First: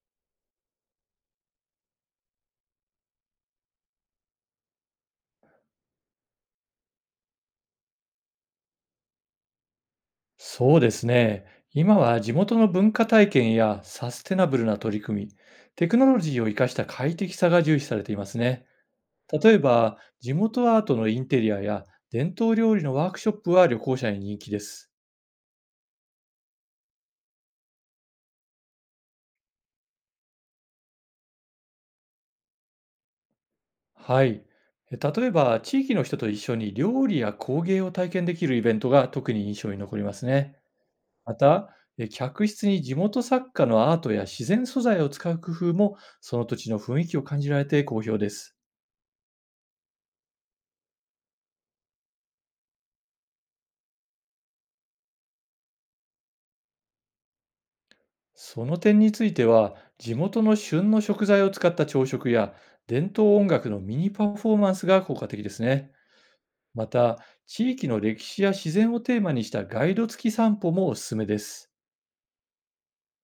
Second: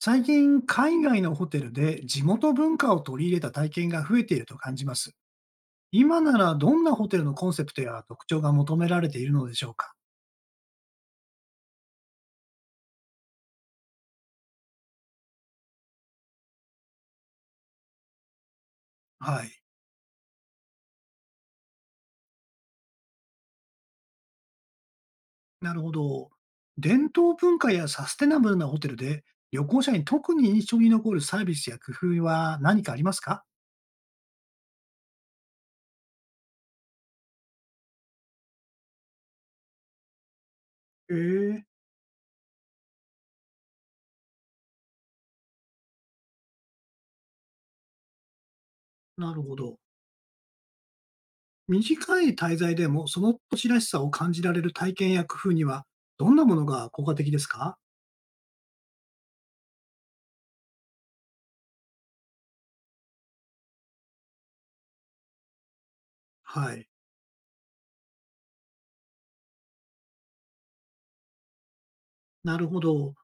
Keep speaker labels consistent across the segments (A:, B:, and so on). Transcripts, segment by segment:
A: 最近、海外のホテルで地元文化を取り入れた体験が増えていると感じます。今ならどんなホテルのコンセプトや特徴が求められているのでしょうか？
B: そうですね。今は地元の文化体験やサステナブルな取り組み、テクノロジーを生かした快適さが重視されていますね。
A: は
B: 例え
A: い。
B: ば、地元アートのインテリアや伝統料理のワークショップは旅行者に人気です。
A: なるほど。伝統文化やサステナブルなホテルで旅行者に特に印象に残るサービスや工夫は何かありますか？
B: はい。例えば、地域の人と一緒に料理や工芸を体験できるイベントが特に印象に残りますね。ま
A: ええ、
B: た、客室に地元作家のアートや自然素材を使う工夫も、その土地の雰囲気を感じられて好評です。
A: なるほど。短い滞在でもその土地らしさを感じられる体験や工夫にはどんなものが効果的ですか？
B: その点については、地元の旬の食材を使った朝食や伝統音楽のミニパフォーマンスが効果的ですね。
A: は
B: ま
A: い。
B: た、地域の歴史や自然をテーマにしたガイド付き散歩もおすすめです。
A: なるほど。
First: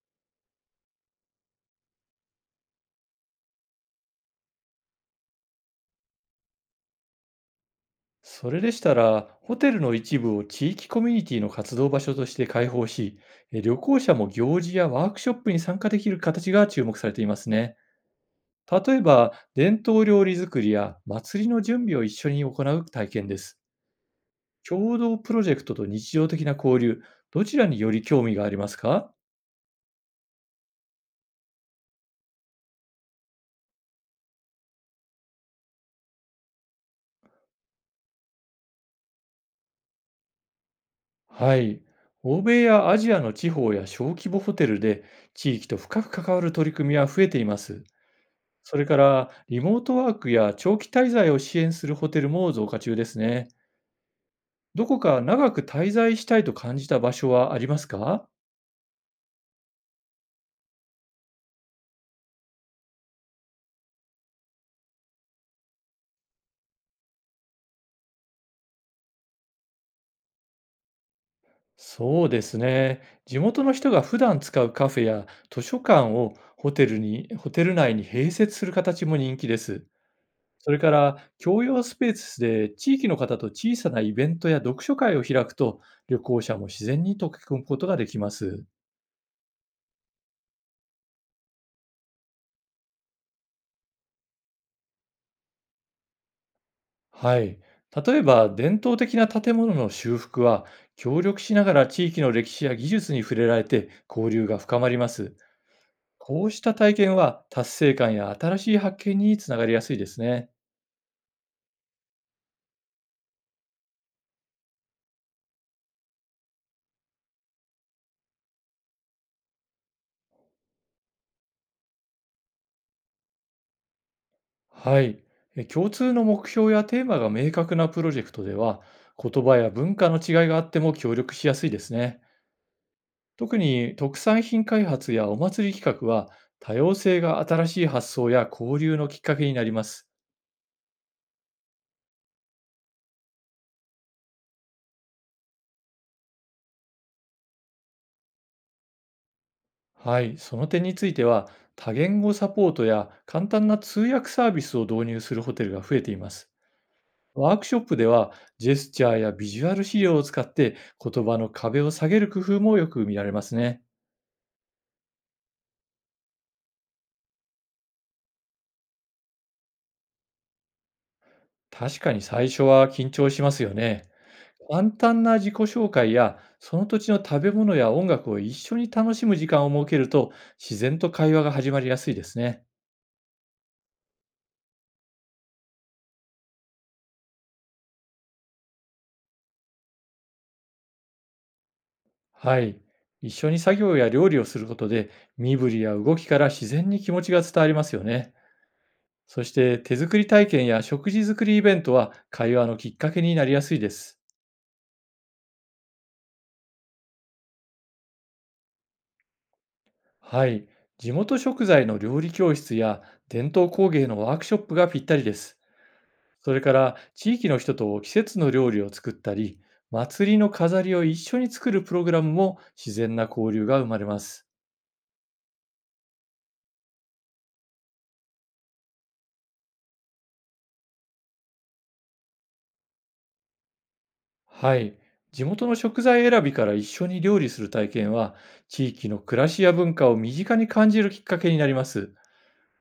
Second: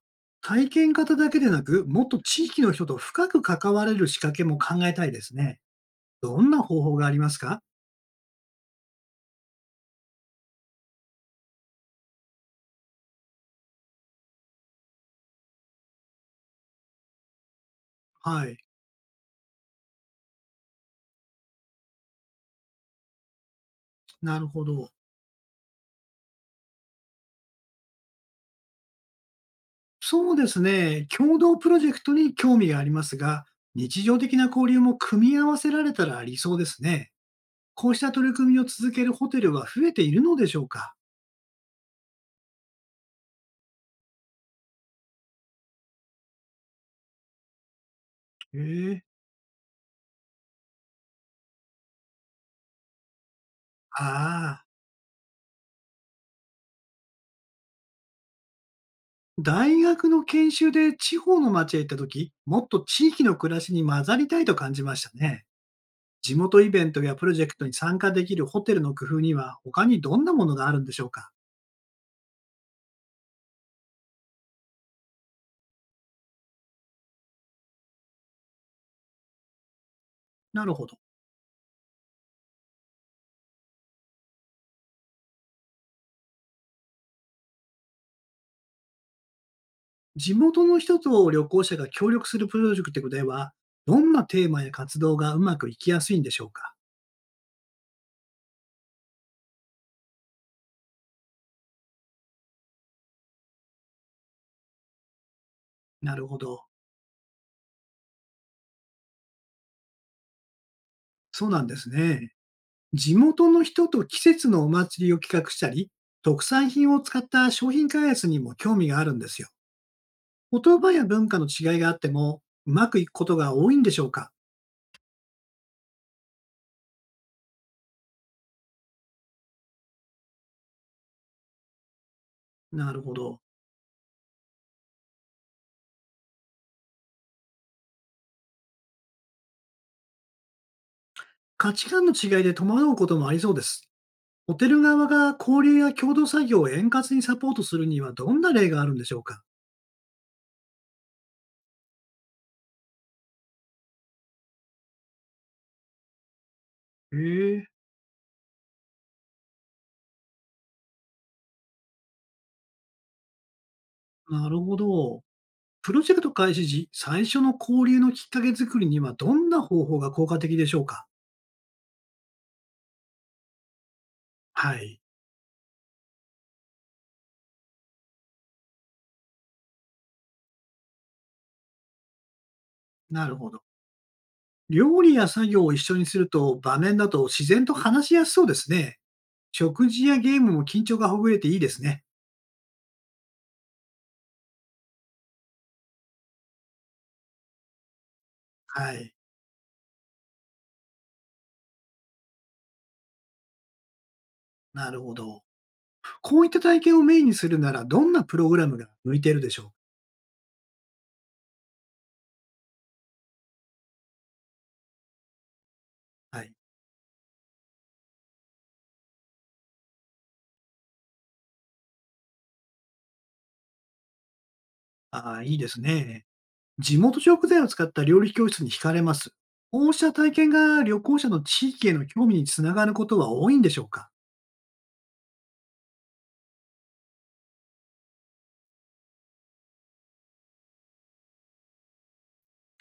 A: 体験型だけでなく、もっと地域の人と深く関われる仕掛けも考えたいですね。どんな方法がありますか？
B: それでしたら、ホテルの一部を地域コミュニティの活動場所として開放し、旅行者も行事やワークショップに参加できる形が注目されていますね。
A: はい。
B: 例えば、伝統料理作りや祭りの準備を一緒に行う体験です。
A: なるほど。
B: 共同プロジェクトと日常的な交流、どちらにより興味がありますか？
A: そうですね。共同プロジェクトに興味がありますが、日常的な交流も組み合わせられたら理想ですね。こうした取り組みを続けるホテルは増えているのでしょうか？
B: はい。欧米やアジアの地方や小規模ホテルで地域と深く関わる取り組みは増えています。
A: へ
B: それか
A: え、
B: ら、リモートワークや長期滞在を支援するホテルも増加中ですね。
A: ああ、
B: どこか長く滞在したいと感じた場所はありますか？
A: 大学の研修で地方の町へ行ったとき、もっと地域の暮らしに混ざりたいと感じましたね。地元イベントやプロジェクトに参加できるホテルの工夫には、他にどんなものがあるんでしょうか？
B: そうですね。地元の人が普段使うカフェや図書館をホテルに、ホテル内に併設する形も人気です。
A: な
B: そ
A: る
B: れ
A: ほ
B: か
A: ど。
B: ら、共用スペースで地域の方と小さなイベントや読書会を開くと、旅行者も自然に溶け込むことができます。
A: 地元の人と旅行者が協力するプロジェクトでは、どんなテーマや活動がうまくいきやすいんでしょうか？
B: はい。例えば、伝統的な建物の修復は、協力しながら地域の歴史や技術に触れられて交流が深まります。
A: なるほ
B: こうし
A: ど。
B: た体験は、達成感や新しい発見につながりやすいですね。
A: そうなんですね。地元の人と季節のお祭りを企画したり、特産品を使った商品開発にも興味があるんですよ。言葉や文化の違いがあっても、うまくいくことが多いんでしょうか？
B: はい。共通の目標やテーマが明確なプロジェクトでは、言葉や文化の違いがあっても協力しやすいですね。
A: なるほど。
B: 特に特産品開発やお祭り企画は多様性が新しい発想や交流のきっかけになります。
A: 価値観の違いで戸惑うこともありそうです。ホテル側が交流や共同作業を円滑にサポートするにはどんな例があるんでしょうか？
B: はい、その点については、多言語サポートや簡単な通訳サービスを導入するホテルが増えています。ワ
A: へ
B: ー
A: え、
B: クショップでは、ジェスチャーやビジュアル資料を使って言葉の壁を下げる工夫もよく見られますね。
A: なるほど。プロジェクト開始時、最初の交流のきっかけ作りにはどんな方法が効果的でしょうか？
B: 確かに最初は緊張しますよね。
A: は
B: 簡
A: い。
B: 単な自己紹介や、その土地の食べ物や音楽を一緒に楽しむ時間を設けると、自然と会話が始まりやすいですね。
A: なるほど。料理や作業を一緒にすると場面だと自然と話しやすそうですね。食事やゲームも緊張がほぐれていいですね。
B: はい。一緒に作業や料理をすることで、身振りや動きから自然に気持ちが伝わりますよね。
A: はい。
B: そして、手作り体験や食事作りイベントは、会話のきっかけになりやすいです。
A: なるほど。こういった体験をメインにするならどんなプログラムが向いているでしょうか？
B: はい。地元食材の料理教室や伝統工芸のワークショップがぴったりです。
A: はい。
B: それから、地域の人と季節の料理を作ったり、祭りの飾りを一緒に作るプログラムも自然な交流が生まれます。
A: ああ、いいですね。地元食材を使った料理教室に惹かれます。こうした体験が旅行者の地域への興味につながることは多いんでしょうか？
B: はい。地元の食材選びから一緒に料理する体験は、地域の暮らしや文化を身近に感じるきっかけになります。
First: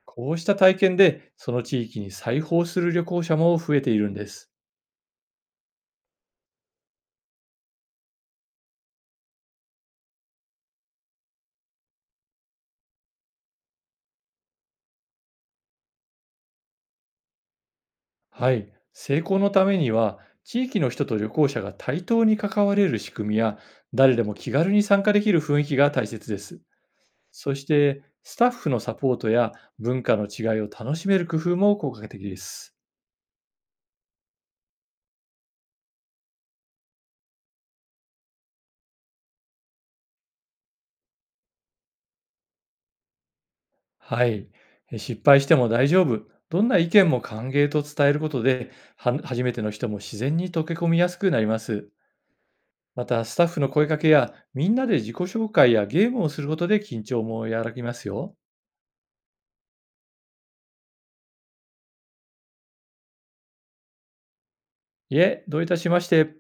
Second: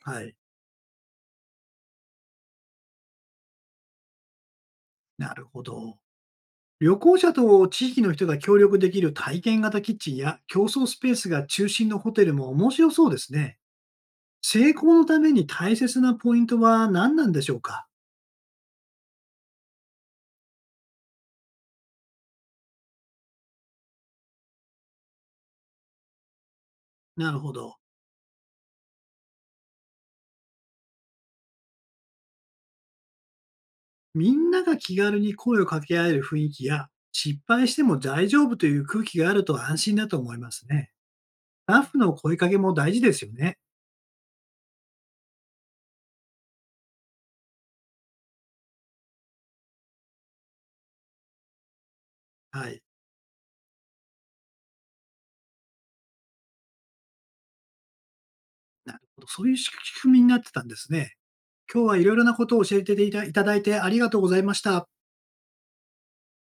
A: は
B: こ
A: い。
B: うした体験で、その地域に再訪する旅行者も増えているんです。
A: なるほど。旅行者と地域の人が協力できる体験型キッチンや競争スペースが中心のホテルも面白そうですね。成功のために大切なポイントは何なんでしょうか？
B: はい。成功のためには、地域の人と旅行者が対等に関われる仕組みや、誰でも気軽に参加できる雰囲気が大切です。
A: なるほ
B: そし
A: ど。
B: て、スタッフのサポートや文化の違いを楽しめる工夫も効果的です。
A: みんなが気軽に声を掛け合える雰囲気や失敗しても大丈夫という空気があると安心だと思いますね。スタッフの声かけも大事ですよね。
B: はい。失敗しても大丈夫。どんな意見も歓迎と伝えることで、は初めての人も自然に溶け込みやすくなります。
A: はい。
B: また、スタッフの声かけや、みんなで自己紹介やゲームをすることで緊張も和らぎますよ。
A: なるほど。そういう仕組みになってたんですね。今日はいろいろなことを教えていたいただいてありがとうございました。
B: いえ、どういたしまして。